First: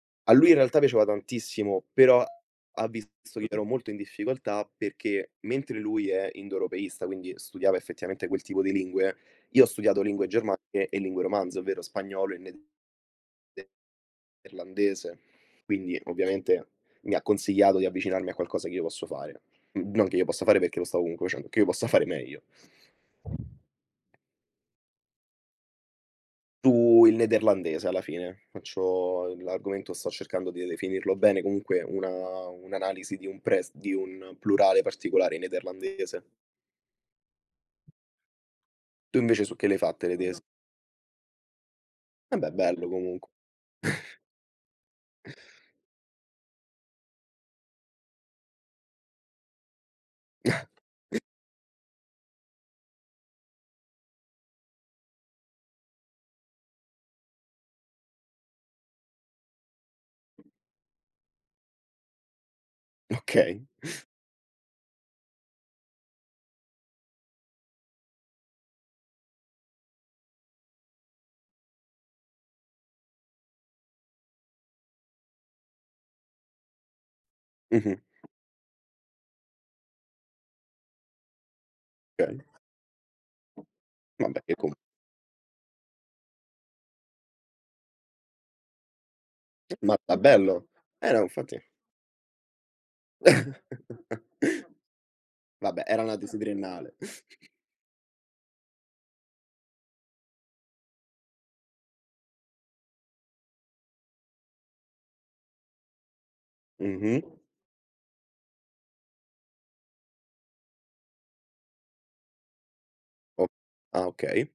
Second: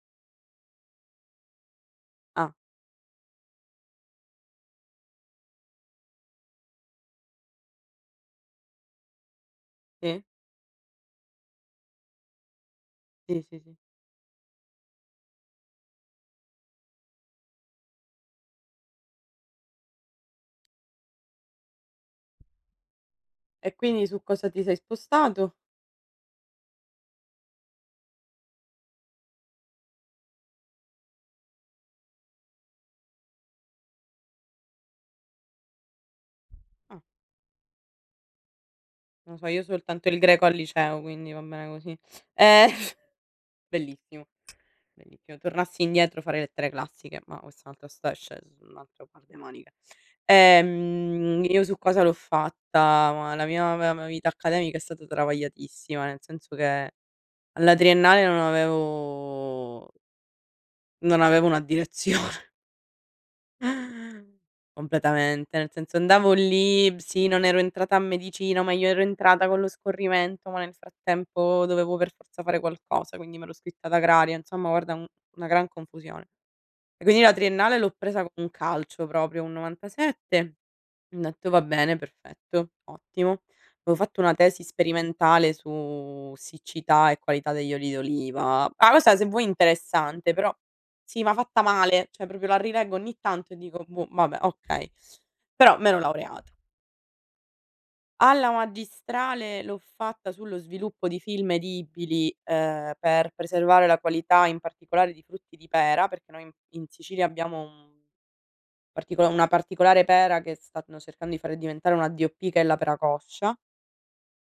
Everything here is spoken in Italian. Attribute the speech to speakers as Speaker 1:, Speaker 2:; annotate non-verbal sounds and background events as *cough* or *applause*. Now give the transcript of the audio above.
Speaker 1: A lui in realtà piaceva tantissimo, però
Speaker 2: Ah.
Speaker 1: ha visto che io ero molto in difficoltà, perché mentre lui è indoeuropeista, quindi studiava effettivamente quel tipo di lingue, io ho studiato
Speaker 2: Sì.
Speaker 1: lingue germaniche e lingue romanze, ovvero spagnolo e ned
Speaker 2: Sì, sì,
Speaker 1: de
Speaker 2: sì.
Speaker 1: erlandese, quindi ovviamente mi ha consigliato di avvicinarmi a qualcosa che io posso fare. Mhmm, non che io possa fare perché lo stavo comunque facendo, che io possa fare meglio.
Speaker 2: E quindi su cosa ti sei spostato?
Speaker 1: Su il nederlandese alla fine, faccio l'argomento sto cercando di definirlo bene, comunque una un'analisi di un pres di un plurale particolare in nederlandese.
Speaker 2: Ah.
Speaker 1: Tu
Speaker 2: Non lo
Speaker 1: invece
Speaker 2: so,
Speaker 1: su
Speaker 2: io
Speaker 1: che le hai fatte
Speaker 2: soltanto
Speaker 1: le
Speaker 2: il
Speaker 1: tesi?
Speaker 2: greco al liceo quindi va bene così.
Speaker 1: Embè
Speaker 2: Eh.
Speaker 1: bello
Speaker 2: *chuckles*
Speaker 1: comunque. *chuckles*
Speaker 2: Bellissimo, bellissimo tornassi indietro farei lettere classiche, ma questa è un'altra sta sc es è un altro par de manica.
Speaker 1: *chuckles*
Speaker 2: Ehm, io su cosa l'ho fatta? Ma la mia me vita accademica è stata travagliatissima, nel senso che alla triennale non avevo non avevo una direzione.
Speaker 1: Okay.
Speaker 2: Completamente, nel senso andavo lì, b sì non ero entrata a medicina, ma io ero entrata con lo scorrimento, ma nel frattempo dovevo per forza fare qualcosa, quindi m'ero iscritta ad agraria, insomma guarda un una gran confusione. E quindi la triennale l'ho
Speaker 1: Mh-mh.
Speaker 2: presa con un calcio proprio, un 97. Ho detto: "Va bene
Speaker 1: Okay.
Speaker 2: perfetto, ottimo". Avevo fatto una
Speaker 1: Vabbé io
Speaker 2: tesi
Speaker 1: com
Speaker 2: sperimentale su siccità e qualità degli oli d'oliva. Ma questa se vuoi
Speaker 1: Ma ma
Speaker 2: interessante, però,
Speaker 1: bello. Eh no
Speaker 2: sì ma fatta
Speaker 1: infatti.
Speaker 2: male, cioè proprio la rileggo ogni tanto e dico: "Boh
Speaker 1: *chuckles*
Speaker 2: vabbè, okay", però
Speaker 1: Vabbè
Speaker 2: m'ero
Speaker 1: era una tesi
Speaker 2: laureata.
Speaker 1: triennale. *chuckles*
Speaker 2: Alla magistrale, l'ho fatta sullo sviluppo di film edibili, ehm, per preservare la qualità in particolare di frutti di pera, perché noi, mhmm, in
Speaker 1: Mh-mh.
Speaker 2: Sicilia abbiamo un partico una particolare pera che stanno cercando di fare diventare una D.O.P. che è la pera
Speaker 1: O
Speaker 2: coscia.
Speaker 1: ah okay.